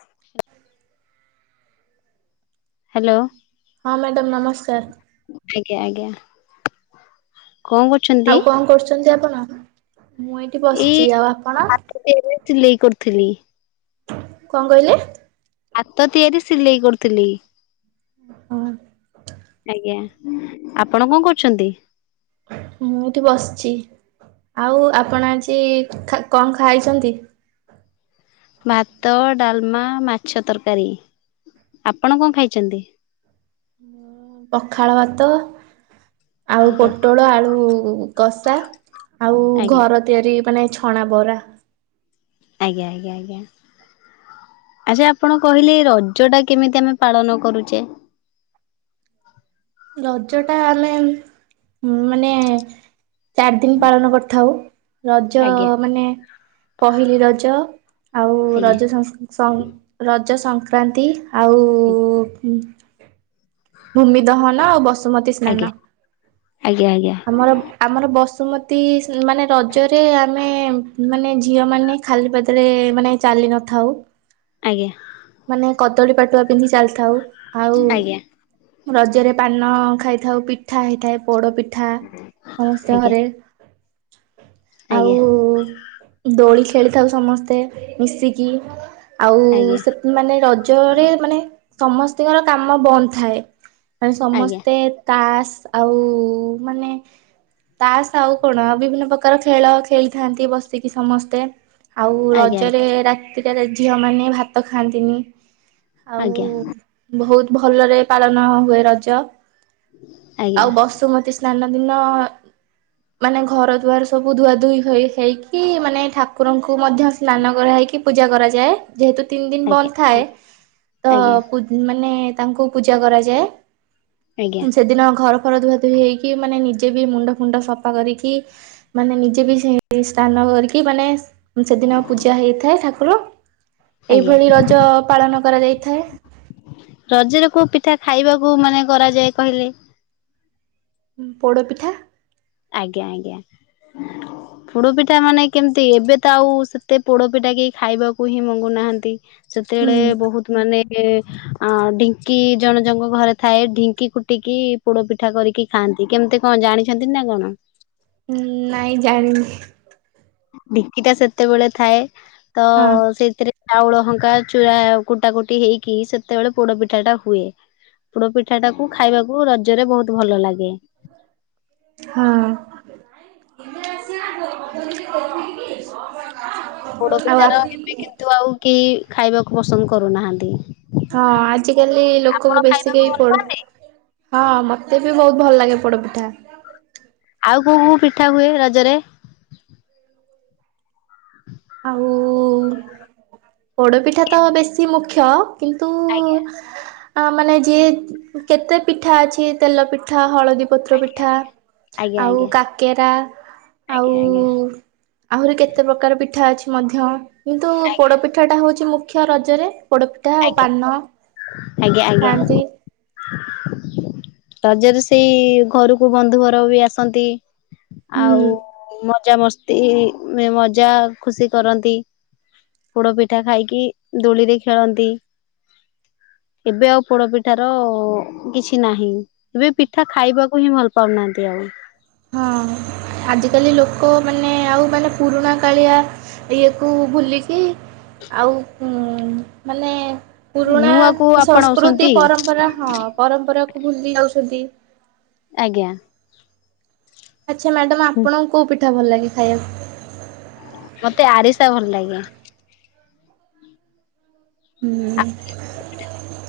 ହଁ ହ୍ୟାଲୋ ହଁ ମ୍ୟାଡ଼ାମ ନମସ୍କାର ଆଜ୍ଞା, ଆଜ୍ଞା କଣ କରୁଛନ୍ତି? ଆଉ କଣ କରୁଛନ୍ତି ଆପଣ ମୁଁ ଏଇଠି ଏଇ ବସିଛି ଆଉ ଆପଣ? ହାତ ତିଆରି ସିଲେଇ କରିଥିଲି। କଣ କହିଲେ? ହାତ ତିଆରି ସିଲେଇ କରୁଥିଲି ହଁ ଆଜ୍ଞା ଆପଣ କଣ କରୁଛନ୍ତି? ମୁଁ ଏଠି ବସିଛି ଆଉ ଆପଣ ଆଜି କଣ ଖାଇଛନ୍ତି? ଭାତ, ଡାଲମା, ମାଛ ତରକାରୀ ଆପଣ କଣ ଖାଇଛନ୍ତି? ପଖାଳ ଭାତ ଆଉ ଆଜ୍ଞା ପୋଟଳ ଆଳୁ କଷା ଆଉ ଆଜ୍ଞା ଘର ତିଆରି ମାନେ ଛଣା ବରା ଆଜ୍ଞା ଆଜ୍ଞା ଆଜ୍ଞା ଆଚ୍ଛା ଆପଣ କହିଲେ ରଜ ଟା କେମିତି ଆମେ ପାଳନ କରୁଛେ? ରଜ ଟା ଆମେ ମାନେ ଚାରି ଦିନ୍ ପାଳନ କରିଥାଉ। ରଜ ଆଜ୍ଞା ମାନେ ପହିଲି ରଜ ଆଉ ଆଜ୍ଞା ରଜ ସନ୍ ସ ରଜ ସଂକ୍ରାନ୍ତି ଆଉ ଆଜ୍ଞା ଭୂମି ଦହନ ଆଉ ବସୁମତୀ ଆଜ୍ଞା ସ୍ନାନ ଆଜ୍ଞା ଆମର ଆମର ବସୁ ବସୁମତୀ ମାନେ ରଜରେ ଆ ଚାଲି ନ ଥାଉ ଆଜ୍ଞା କଦଳୀ ପାଟୁଆ ପିନ୍ଧି ଚାଲିଥାଉ। ଆଉ ଆଜ୍ଞା ରଜରେ ପାନ ଖାଇଥାଉ ପିଠା ହେଇଥାଏ। ପୋଡ ପିଠା ସମସ୍ତେ ଆଜ୍ଞା ଘରେ ଆଉ ଆଜ୍ଞା ଦୋଳି ଖେଳିଥାଉ ସମସ୍ତେ ମିଶିକି ଆଉ ସେମାନେ ରଜରେ ମାନେ ସମସ୍ତଙ୍କର କାମ ବନ୍ଦ ଥାଏ ମାନେ ସମସ୍ତେ ତାସ୍ ଆଉ ମାନେ ତାସଆଉ କଣ ବିଭିନ୍ନ ପ୍ରକାର ଖେଳ ଖେଳିଥାନ୍ତି ବସିକି ସମସ୍ତେ ଆଉ ଆଜ୍ଞା ଆଜ୍ଞା ଆଜ୍ଞା ଆଜ୍ଞା ଆଜ୍ଞା ଆଜ୍ଞା ରଜରେ ରାତିଟାରେ ଝିଅ ମାନେ ଭାତ ଖାଆନ୍ତିନି ଆଉ ଆଜ୍ଞା ବହୁତ ଭଲରେ ପାଳନ ହୁଏ ରଜ ଆଉ ବସୁମତୀ ସ୍ନାନ ଦିନ ମାନେ ଘର ଦୁଆର ସବୁ ଧୁଆ ଧୁଇ ହୋଇ ହେଇକି ମାନେ ଠାକୁରଙ୍କୁ ମଧ୍ୟ ସ୍ନାନ କରାହ ି ପୂଜା କରାଯାଏ ଯେହେତୁ ତିନି ଦିନ ବନ୍ଦ ଥାଏ ତ ମାନେ ତାଙ୍କୁ ପୂଜା ଆଜ୍ଞା କରାଯାଏ ସେଦିନ ଘର ର ଧୁଆ ଧୁ ହେଇକି ମାନେ ନିଜେ ବି ମୁଣ୍ଡ ଫୁଣ୍ଡ ସଫା କରିକି ମାନେ ନିଜେ ବି ସେ ସ୍ଥାନ ି ମାନେ ସେଦିନ ପୂଜା ହେଇଥାଏ ଠାକୁର- ଆଜ୍ଞା ଆଜ୍ଞା ଏଇଭଳି ରଜ ପାଳନ କରାଯାଇଥାଏ ଏ ଖାଇବାକୁ ମାନେ କରାଯାଏ କହିଲେ ପୋଡ଼ ପିଠା- ଆଜ୍ଞା ଆଜ୍ଞା। ପୋଡପିଠା ମାନେ କେମତି ଏବେ ତ ଆଉ ସେତେ ପୋଡପିଠା କେହି ଖାଇବାକୁ ହିଁ ମଙ୍ଗୁନାହାନ୍ତି। ସେତେବେଳେ ହୁଁ। ବୋହୁତ ମାନେ ଏ ଅଁ ଢିଙ୍କି ଜଣ ଜଣଙ୍କ ଘରେ ଥାଏ ଢିଙ୍କି କୁଟିକି ପୋଡ ପିଠା କରିକି ଖାଆଁ ନ୍ତି କେମତି କଣ ଜାଣିଛନ୍ତି ନା କଣ? ଉଁ ନାଇଁ ଜାଣିନି ଢିଙ୍କିଟା ସେତେବେଳେ ଥାଏ ତ ହଁ ସେଇଥିରେ ଚାଉଳ ହଙ୍କା ଚୂରା କୁଟାକୁଟି ହେଇକି ସେତେବେଳେ ପୋଡ ପିଠାଟା ହୁଏ। ପୋଡ ପିଠାଟାକୁ ଖାଇବାକୁ ରଜରେ ବୋହୁତ ଭଲଲାଗେ। ହଁ। ପୋଡ ଆଉ ପିଠାର ହଁ ଏବେ କିନ୍ତୁ ଆଉ କେହି ଖାଇବାକୁ ପସନ୍ଦ କରୁନାହାନ୍ତି। ଆଜିକାଲି ଆପଣ ଲୋକଙ୍କୁ ବେଶୀ ଖାଇବାକୁ କେହି ଭଲ ପାଆନ୍ତି? ବୋହୁତ ଭଲଲାଗେ ପୋଡପିଠା। ଆଉ କୋଉ କୋଉ ପିଠା ହୁଏ ରଜରେ? ଆଉ ପୋଡପିଠା ତ ବେଶୀ ମୁଖ୍ୟ। କିନ୍ତୁ ଆଜ୍ଞା ଆ ମାନେ ଯିଏ କେତେ ପିଠା ଅଛି ତେଲ ପିଠା ହଳଦୀ ପତ୍ର ଆଜ୍ଞା ପିଠା ଆଜ୍ଞା ଆଜ୍ଞା ଆଉ ଆଜ୍ଞା କାକେରା। ଆଉ ଆଜ୍ଞା ଆହୁରି କେତେ ପ୍ରକାର ପି ପିଠା ଅଛି ମଧ୍ୟ କିନ୍ତୁ ପୋଡ ପିଠାଟା ହୋଉଚି ମୁଖ୍ୟ ରଜରେ। ପୋଡ଼ପିଠା ଆଉ ଆଜ୍ଞା। ପାନ। ଆଜ୍ଞା ଆଜ୍ଞା। ଖାଆନ୍ତି ରଜରେ ସେଇ ଘରୁକୁ ବନ୍ଧୁ ଘର ବି ଆସନ୍ତି। ହୁଁ ଆଉ ମଜାମସ୍ତି ମଜାଖୁସି କରନ୍ତି। ପୋଡ ପିଠା ଖାଇକି ଦୋଳିରେ ଖେଳନ୍ତି। ଏବେ ଆଉ ପୋଡପିଠାର କିଛି ନାହିଁ ଏବେ ପିଠା ଖାଇବାକୁ ହିଁ ଭଲ ପାଉନାହାନ୍ତି ଆଉ। [inaudible] ହଁ ଆଜିକାଲି ଲୋକମାନେ ଆଉ ମାନେ ପୁରୁଣା କାଳିଆ ଇଏକୁ ଭୁଲିକି ଆଉ ମାନେ ପୁରୁଣା ନୂଆକୁ ସଂସ୍କୃତି ଆପଣାଉଛନ୍ତି ପରମ୍ପରା ହଁ ପରମ୍ପରାକୁୁ ଭୁଲି ଯାଉଛନ୍ତି। ଆଜ୍ଞା। ଆଚ୍ଛା ମ୍ୟାଡ଼ମ୍ ଆପଣଙ୍କୁ କୋଉ ପିଠା ଭଲଲାଗେ ଖାଇବାକୁ? ମତେ ଆରିସା ଭଲଲାଗେ। ହୁଁ। [inaudible]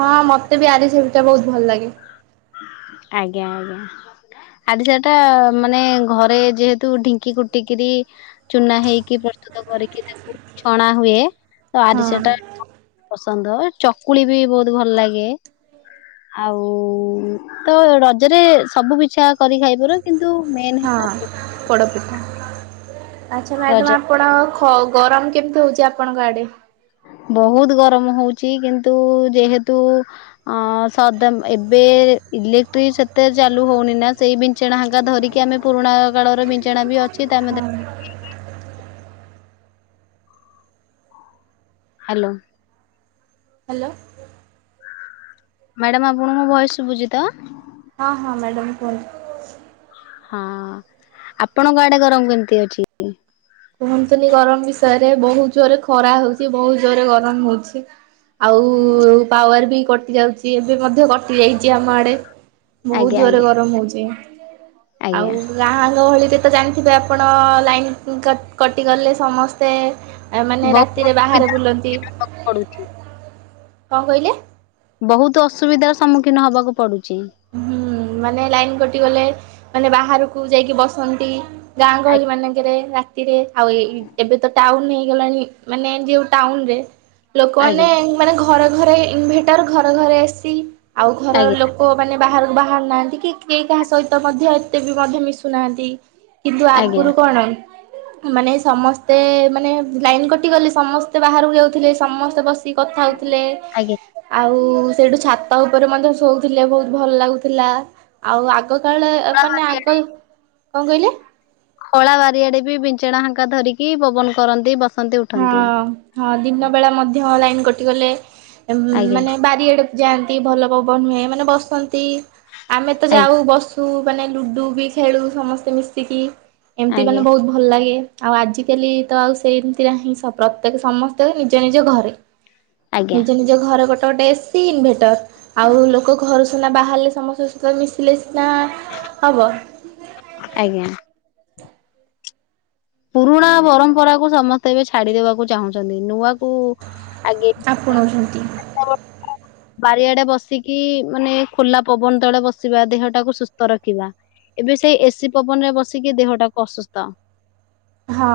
ହଁ ମତେ ବି ଆରିସା ପିଠା ବହୁତ ଭଲଲାଗେ। ଆଜ୍ଞା ଆଜ୍ଞା। ଆରିସାଟା ମାନେ ଘରେ ଯେହେତୁ ଢିଙ୍କି କୁଟିକିରି ଚୁନା ହେଇକି ପ୍ର ପ୍ରସ୍ତୁତ କରିକି ତାକୁ ଛଣା ହୁଏ ତ ହଁ ଆରିସାଟା ମୋର ପସ ନ୍ଦ ଚକୁଳି ବି ବୋହୁତ ଭଲଲାଗେ ଆଉ ଉ ତ ରଜରେ ସବୁ ପିଛା କରି ଖାଇପାରିବ କିନ୍ ହଁ ପୋଡ଼ପିଠା। ଆଚ୍ଛା ରଜ ମ୍ୟାଡାମ ଆପଣ ଖ-ଗରମ କେମତି ହୋଉଛି ଆପଣଙ୍କ ଆଡେ? [inaudible] ବୋହୁତ ଗରମ ହୋଉଚି କିନ୍ତୁ ଯେହେତୁ ଅ ସଦମ୍ ଏବେ ଇଲେକ୍ଟଟ୍ରି ସେତେ ଚାଲୁ ହୋଉନି ନା ସେଇ ବିଛଣା ହଙ୍କା ଧରିକି ଆମେ ପୁରୁଣା କାଳର ବିଛଣା ବି ଅ ହଁ। ହାଲୋ। ହାଲୋ। ମ୍ୟାଡାମ ଆପଣଙ୍କୁ ମୋ ଭଏସ ସୁବୁଚି ତ? ହଁ ହଁ ମ୍ୟାଡ଼ାମ କୁହନ୍ତୁ। ହଁ ଆପଣଙ୍କ ଆଡେ ଗରମ କେମିତି ଅଛି କୁହନ୍ତୁନି ଗରମ ବିଷୟରେ ବହୁତ ଜୋରେ ଖରା ହଉଛି ବହୁତ ଜୋରରେ ଗରମ ହଉଛି। ଆଉ ପାୱାର ବି କଟି ଯାଉଛି ଏବେ ମଧ୍ୟ କଟି ଯାଇଛି ଆମ ଆଡେ ବହୁତ ଆଜ୍ଞା ଜୋରରେ ଆଜ୍ଞା ଗରମ ହଉଛି ଆଜ୍ଞା ଆଉ ଗାଁ ଗହଳିରେ ତ ଜାଣିଥିବେ ଆପଣ ଲାଇନ କଟିଗଲେ ସମସ୍ତେ ଆ ମାନେ ବହୁତ ରାତିରେ ବାହାରେ ଅସୁବିଧାର ବୁଲନ୍ତି ଦିନ ହବାକୁ ପଡୁଛି। କଣ କହିଲେ ବହୁତ ଅସୁବିଧାର ସମ୍ମୁଖୀନ ହବାକୁ ପଡୁଛି। ହୁଁ ମାନେ ଲାଇନ୍ କଟିଗଲେ ମାନେ ବାହାରକୁ ଯାଇକି ବସନ୍ତି ଗାଁ ଗହଳି ଆଜ୍ଞା ମାନଙ୍କରେ ରାତିରେ ଆଉ ଏଇ ଏବେ ତ ଟାଉନ ଆଜ୍ଞା [unintelligible] ଘରେ ଘରେ ଇନଭେଟର ଘରେ ଘରେ ଏସି ଆଉ ଘର ଲୋ ମାନେ ବାହାରକୁ ବାହାରୁ ନାହାନ୍ତି କି କେହି କାହା ସହିତ ମଧ୍ୟ ଏତେ ବି ମଧ୍ୟ ମିଶୁନାହାଁନ୍ତି। କିନ୍ତୁ ଆଜ୍ଞା ଆଗରୁ କଣ? ମାନେ ସମସ୍ତେ ମାନେ ଲାଇନ କଟିଗଲେ ସମସ୍ତେ ବାହାରକୁ ଯାଉଥିଲେ ସମସ୍ତେ ବସି କଥା ହଉଥିଲେ ଆଜ୍ଞା। ଆଉ ସେଠୁ ଛାତ ଉପରେ ମଧ୍ୟ ସୋ ଥିଲେ ବହୁତ ଭଲ ଲାଗୁଥିଲା ଆଉ ଆଗ କାଳ [unintelligible] ମାନେ ଆଗ କଣ କହିଲେ? ଖଳା ବାରିଆଡେ ବି ଚେଣାାହାାଙ୍କା ଧରିକି ପବନ କରନ୍ତି ବସ [unintelligible] ହଁ ହଁ ଦିନ ବେଳା ମଧ୍ୟ ଲାଇନ କଟିଗଲେ ଉମ ଆଜ୍ଞା ମାନେ ବାରି ଆଡେକୁ ଯାଆନ୍ତି ଭଲ ପବ ନୁହେଁ ମାନେ ବସନ୍ତି ଏ ଆମେ ତ ଯାଉ ଆଜ୍ଞା ବସୁ ମାନେ ଲୁଡ଼ୁ ବି ଖେଳୁ ସମସ୍ତେ ମିଶିକି ଏମିତି ଆଜ୍ଞା ମାନେ ବହୁତ ଭଲ ଲାଗେ ଆଉ ଆଜିକାଲି ତ ଆଉ ସେଇ ହିଁ ପ୍ରତ୍ୟେକ ସମସ୍ତେ ନିଜ ନିଜ ଘରେ ଆଜ୍ଞା ନିଜ ନିଜ ଘରେ ଗୋଟେ ଟ ଗୋଟେ ଏସି ଇନଭେଟର ଆଉ ଲୋକ ଘର ସୁନା ବାହାରିଲେ ସମସ୍ତେ ମିଶିଲେ ନା ହବ ଆଜ୍ଞା। [unintelligible] ପୁରୁଣା ପରମ୍ପରାକୁୁ ସମସ୍ତେ ଏବେ ଛାଡିଦବାକୁ ଚାହୁଁଛନ୍ତି ନୂଆ ଆପଣଉଛନ୍ତି। ବାରିଆଡେ ବସିକି ମାନେ ଖୋଲା ପବନ ତଳେ ବସିବା ଦେହଟାକୁ ସୁସ୍ଥ ରଖିବା। ଏବେ ସେଇ ଏସି ପବନରେ ବସିକି ଦେହଟାକୁ ଅସୁସ୍ଥ ହଁ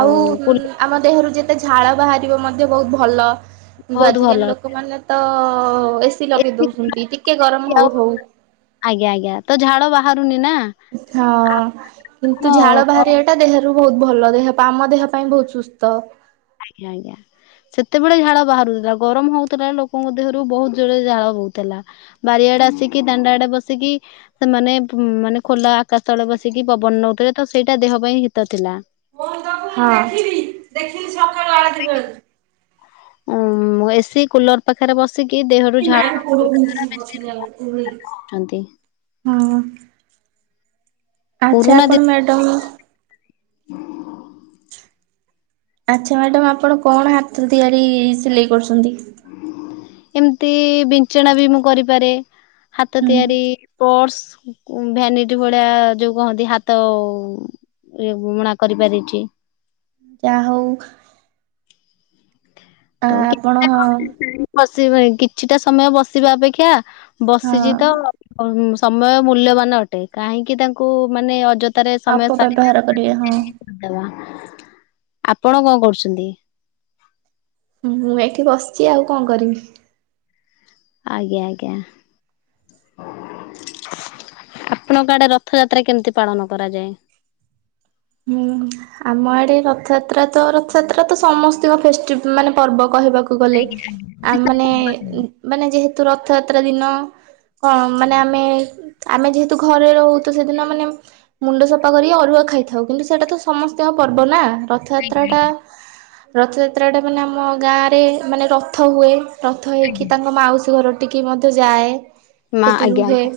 ଆଉ ଆମ ଦେହରୁ ଯେତେ ଝାଳ ବାହାରିବ ମଧ୍ୟ ବହୁତ ଭଲ କିନ୍ତୁ ବହୁତ ଆଜିକାଲି ଭଲ। ଲୋକମାନେ ତ ଏସି ଲଗେଇ ଦଉଛନ୍ତି ଟିକେ ଗରମ ଆଉ ହଉ ହଉ ହାରୁନି ନା ହଁ କିନ୍ତୁ ହଁ ଝାଳ ବାହାରିବା ଟା ଦେହରୁ ବହୁତ ଭଲ ଦେହ ଆମ ଦେହ ପାଇଁ ବହୁତ ସୁସ୍ଥ।। ଆଜ୍ଞା ଆଜ୍ଞା। ସେତେବେଳେ ଝାଳ ବାହାରୁଥିଲା ଗରମ ହଉଥିଲା ଲୋକଙ୍କ ଦେହରୁ ବହୁତ ଜୋର ଝାଳ ବହୁଥିଲା ବାରିଆ ଡେ ଆସିକି ଦାଣ୍ଡା ଆଡେ ବସିକି ସେମାନେ ମାନେ ଖୋଲା ଆକାଶ ତଳେ ବସିକି ପବନ ନଉଥିଲେ ସେଇଟା ଦେହ ପାଇଁ ହିତ ଥିଲା ମୁଁ ତ ଦେଖିବି ଦେଖିନି ସକାଳୁ ଆଳ ଦ ବ ଉ ଏସି କୁଲର ପାଖରେ ବସ ମ ପର ପଁତିରିଶଶ ବଛର ଆ ଛନ୍ତି। ହଁ ଆଚ୍ଛା ଆପଣ ମ୍ୟାଡ଼ମ ହ [unintelligible] ଆଚ୍ଛା ମ୍ୟାଡାମ ଆପଣ କଣ ହାତର ତିଆରି ସିଲେଇ କରୁଛନ୍ତି। ଏମିତି ବିଛଣା ବି ମୁଁ କରିପାରେ ହାତ ହୁଁ ତିଆରି ପର୍ସ ଭ୍ୟାନିଟି ଭଳିଆ ଯୋଉ କହନ୍ତି ହାତ ଇ ବମଣା କରିପାରିଛି ଯା ହଉ ଆ ଆପଣ ହ ସେ କିଛିଟା ସମୟ ବସିବା ଅପେକ୍ଷା ବସିଛି ହଁ ତ ସମୟ ମୂଲ୍ୟବାନ ଅଟେ, କାହିଁକି ତାଙ୍କୁ ମାନେ ଅଯଥା ରେ ସମୟ ସାରିବା ଅପବ୍ୟବହାର କରିବେ ହଁ କରିଦବା ଆପଣ କଣ କରୁଛନ୍ତି? ହଁ ମୁଁ ଏଠି ବସିଛି ଆଉ କଣ କରିବି? ଆଜ୍ଞା ଆଜ୍ଞା ଆପଣଙ୍କ ଆଡେ ରଥଯାତ୍ରା କେମିତି ପାଳନ କରାଯାଏ [inaudible] ହୁଁ ଆମ ଆଡେ ରଥଯାତ୍ରା ତ ରଥଯାତ୍ରା ତ ସମସ୍ତଙ୍କ ଫେଷ୍ଟି ମାନେ ପର୍ବ କହିବାକୁ କ ଗଲେ ଆ ମାନେ ମାନେ ଯେହେତୁ ରଥଯାତ୍ରା ଦିନ କଣ ମାନେ ଆମେ ଆମେ ଯେହେତୁ ଘରେ ରହୁ ତ ସେଦିନ ମାନେ ମୁଣ୍ଡ ସଫା କରି ଅରୁଆ ଖାଇଥା ଥାଉ କିନ୍ତୁ ସେଇଟା ତ ସମସ୍ତଙ୍କ ପର୍ବ ନା ରଥଯାତ୍ରା ଟା ରଥଯାତ୍ରାଟା ମାନେ ଆମ ଗାଁ ରେ ମାନେ ରଥ ହୁଏ, ରଥ ହେଇକି ତାଙ୍କ ମାଉସୀ ଘର ଟିକେ ମଧ୍ୟ ଯାଏ ମା ସେଠି ଆଜ୍ଞା ରୁହେ ଆଜ୍ଞା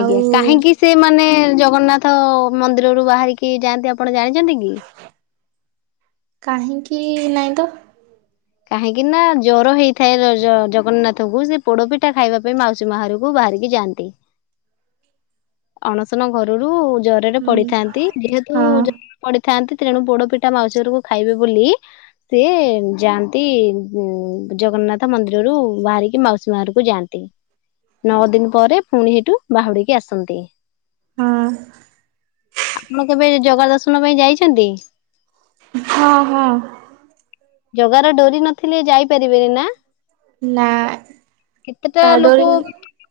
ଆଉ କାହିଁକି ସେମାନେ ଜଗନ୍ନାଥ ମନ୍ଦିରରୁୁ ବାହାରିକି ଯାଆନ୍ତି ଆପଣ ଜାଣିଛନ୍ତି କି? କାହିଁକି ନାହିଁ ତ କାହିଁକି ନା ଜ୍ଵର ହେଇଥାଏ ଜଗନ୍ନାଥଙ୍କୁ ସେ ପୋଡପିଠା ଖାଇବା ପାଇଁ ମାଉସୀ ମା ଘରକୁ ବାହାରିକି ଯାଆନ୍ତି, ଅଣସନ ଘରରୁ ଜରରେ ହୁଁ ପଡିିଥାନ୍ତି ଯେହେତୁ ହଁ ଜରରେ ପଢିଥାନ୍ତି ତେଣୁ ପୋଡ ପିଠା ମାଉସୀ ଘରକୁ ଖାଇବେ ବୋଲି ସେି ଯାଆନ୍ତି ଉ ଜଗନ୍ନାଥ ମନ୍ଦିରରୁ ବାହାରିକି ମାଉସୀ ମାଘରକୁ ଯାଆନ୍ତି ନଅ ଦିନ ପରେ ପୁଣି ହେଠୁ ବାହୁଡିକି ଆସନ୍ତି। ହଁ। ଆପଣ କେବେ ଜଗା ଦର୍ଶନ ପାଇଁ ଯାଇଛନ୍ତି? ହଁ ହଁ ଜଗାର ଡୋରି ନଥିଲେ ଯାଇପାରିବେନି ନା? ନା କେତେଟା ତା ଡୋରି ଲୋକ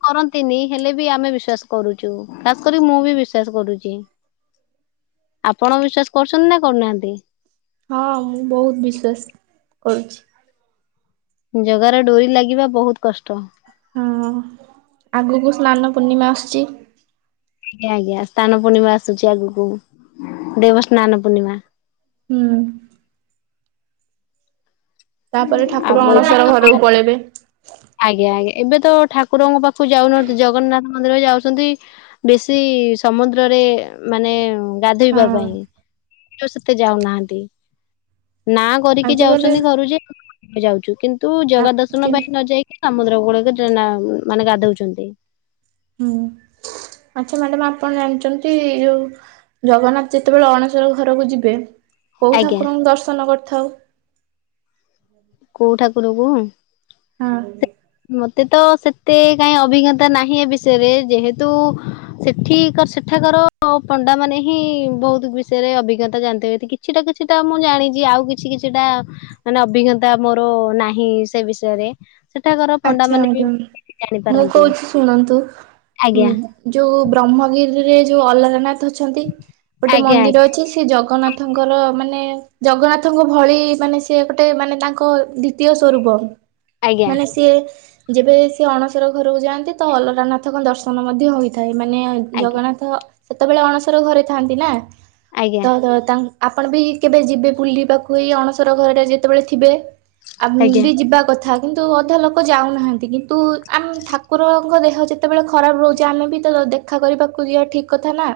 କରନ୍ତି? ତିନି ହେଲେ ବି ଆମେ ବିଶ୍ଵାସ କରୁଛୁ ଖାସ କରି ମୁଁ ବି ବିଶ୍ଵାସ କରୁଛି। ଆପଣ ବିଶ୍ଵାସ କରୁଛନ୍ତି ନା କରୁନାହାନ୍ତି? ହଁ ମୁଁ ବହୁତ ବିଶ୍ଵାସ କରୁଛି। ଜଗା ର ଡୋରି ଲାଗିବା ବହୁତ କଷ୍ଟ। ହଁ ଆଗକୁ ସ୍ନାନ ପୂର୍ଣ୍ଣିମା ଆସୁଛି। ଆଜ୍ଞା ଆଜ୍ଞା, ସ୍ନାନ ପୂର୍ଣ୍ଣିମା ଆସୁଛି ଆଗକୁ, ଦେବସ୍ନାନ ପୂର୍ଣ୍ଣିମା। ହୁଁ। ତାପରେ ଠାକୁର ଆଉ ଏବେ ଅଣସର ତ ଘରକୁ ପଳେଇବେ। ଆଜ୍ଞା ଆଜ୍ଞା ଏବେ ତ ଠାକୁରଙ୍କ ପାଖକୁ ଯାଉନାହାନ୍ତି, ଜଗନ୍ନାଥ ମନ୍ଦିର ଯାଉଛନ୍ତି, ବେଶୀ ସମୁଦ୍ରରେ ମାନେ ଗାଧୋଇବା ହଁ ପାଇଁ ସେତେ ଯାଉନାହାନ୍ତି। ନା କରିକି ଆଜିକାଲି ଯାଉଛନ୍ତି ଘରୁ ଯେ ଯାଉଛୁ କିନ୍ତୁ ଆ ଜଗା ଦର୍ଶନ ପାଇଁ ନ ଯାଇକି ସମୁଦ୍ର ଗୁଡ ଯୈନା ମାନେ ଗାଧଉଛନ୍ତି। [unintelligible] ହୁଁ। ଆଚ୍ଛା ମ୍ୟାଡାମ, ଆପଣ ଜାଣିଛନ୍ତି ଯୋଉ ଜଗନ୍ନାଥ ଯେତେବେଳେ ଅଣସର ଘରକୁ ଯିବେ କୋଉ ଆଜ୍ଞା ଠାକୁରଙ୍କୁ ଦର୍ଶନ କରିଥାଉ- କୋଉ ଠାକୁର କୁ ହଁ। ମତେ ତ ସେତେ କାହି ଅଭିଜ୍ଞତା ନାହିଁ ଏ ବିଷୟରେ, ଯେହେତୁ ସେଠି କର ସେଠା ପଣ୍ଡା ମାନେ ହିଁ ବହୁତ ବିଷୟରେ ଅଭିଜ୍ଞତା ଜାଣିଥିବେ କିଛିଟା କିଛିଟା ମୁଁ ଜାଣିଛି ଆଉ ଆଉ କିଛି କିଛିଟା ମାନେ ଅଭିଜ୍ଞତା ମୋର ନାହିଁ ସେ ବିଷୟରେ ସେଠାକାର ପଣ୍ଡା ଆଚ୍ଛା ମାନେ ବି ମ୍ୟାଡାମ ମୁଁ ଜାଣିପାରନ୍ତି କହୁଚି ଶୁଣନ୍ତୁ। ଆଜ୍ଞା ଉମ୍ ଯୋଉ ବ୍ରହ୍ମଗିରିରେ ରେ ଯୋଉ ଅଲାରାନଥ ଅଛନ୍ତି। ଗୋଟେ ଆଜ୍ଞା ଆଜ୍ଞା ମନ୍ଦିର ଅଛି। ସେ ଜଗନ୍ନାଥଙ୍କର ମାନେ ଜଗନ୍ନାଥଙ୍କ ଭଳି ମାନେ ସେ ଗୋଟେ ମାନେ ତାଙ୍କ ଦ୍ଵିତୀୟ ସ୍ୱରୂପ। ଆଜ୍ଞା। ମାନେ ସିଏ ଯେବେ ସିଏ ଅଣସର ଘରକୁ ଯାଆନ୍ତି ତ ଅଲାର ନାଥଙ୍କ ଦର୍ଶନ ମଧ୍ୟ ହୋଇଥାଏ। ମାନେ ଆଜ୍ଞା ଜଗନ୍ନାଥ ସେତବେଳେ ଅଣସର ଘରେ ଥାଆନ୍ତି ନା ତ ଆଜ୍ଞା ତାଙ୍କ ଆପଣ ବି କେବେ ଯିବେ ବୁଲିବାକୁ ଏଇ ଅଣସର ଘରେ ଯେତେବେଳେ ଥିବେ। ଆମ୍ ଆଜ୍ଞା। ବି ଯିବା କଥା କିନ୍ତୁ ଅଧା ଲୋକ୍- ଲୋକ ଯାଉନାହାନ୍ତି। କିନ୍ତୁ ଆମ ଠାକୁରଙ୍କ ଦେହ ଯେତେବେଳେ ଖରାପ ରହୁଛି ଆମେ ବି ତ ଯାଉଛୁ ଦେଖ୍ ଦେଖା କରିବାକୁ ଯିବା ଠିକ୍ କଥା ନା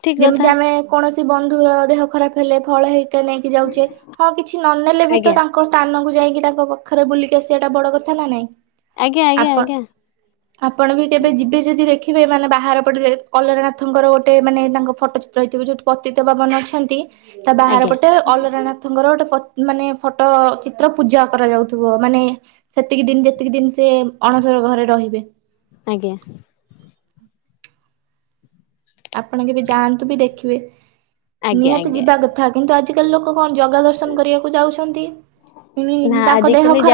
ଠିକ କଥା ଯେମିତି ଆମେ କୌଣସି ବନ୍ଧୁର ଦେହ ଖରାପ ହେଲେ ଫଳ ହେଇକା ନେଇକି ଯାଉଚେ। ହଁ କିଛି ନ ନେଲେ ବି ତ ଆଜ୍ଞା ତାଙ୍କ ସ୍ଥାନକୁ ଯାଇଁକି ତାଙ୍କ ପାଖରେ ବୁଲିକି ଆସିବା ଟା ବଡ କଥା ନା ନାଇଁ। ଆଜ୍ଞା ଆଜ୍ଞା ଆପଣ ଆଜ୍ଞା ଆପଣ ବି କେବେ ଯିବେ ଯଦି ଦେଖ ଥିବେ ମାନେ ବାହାର ପଟରେ ଅଲରନାଥଙ୍କର ଗୋଟେ ମାନେ ତାଙ୍କ ଫଟୋ ଚିତ୍ର ହେଇଥିବ। ଯୋଉଠି ପତିତପାବନ ଅଛନ୍ତି। ତା ବାହାର ଆଜ୍ଞା ପଟେ ଅଲାରା ନାଥଙ୍କର ଗୋଟେ ଫୋଟୋ ମାନେ ଫଟୋ ଚିତ୍ର ପୂଜା କରାଯାଉଥିବ। ମାନେ ସେତିକି ଦିନ ଯେତିକି ଦିନ ସେ ଅଣସର ଘରେ ରହିବେ। ଆଜ୍ଞା ଆପଣ କେବେ ଯାଆନ୍ତୁ ବି ଦେଖିବେ। ଆଜ୍ଞା ନିହାତି ଆଜ୍ଞା ଯିବା ଆଜ୍ଞା କଥା। କିନ୍ତୁ ଆଜିକାଲି ଲୋକ- କଣ ଜଗା ଦର୍ଶନ କରିବାକୁ ଯାଉଛନ୍ତି। ହିଁ ନା ତାଙ୍କ ଦେହ ଆଜିକାଲି ଖରାପ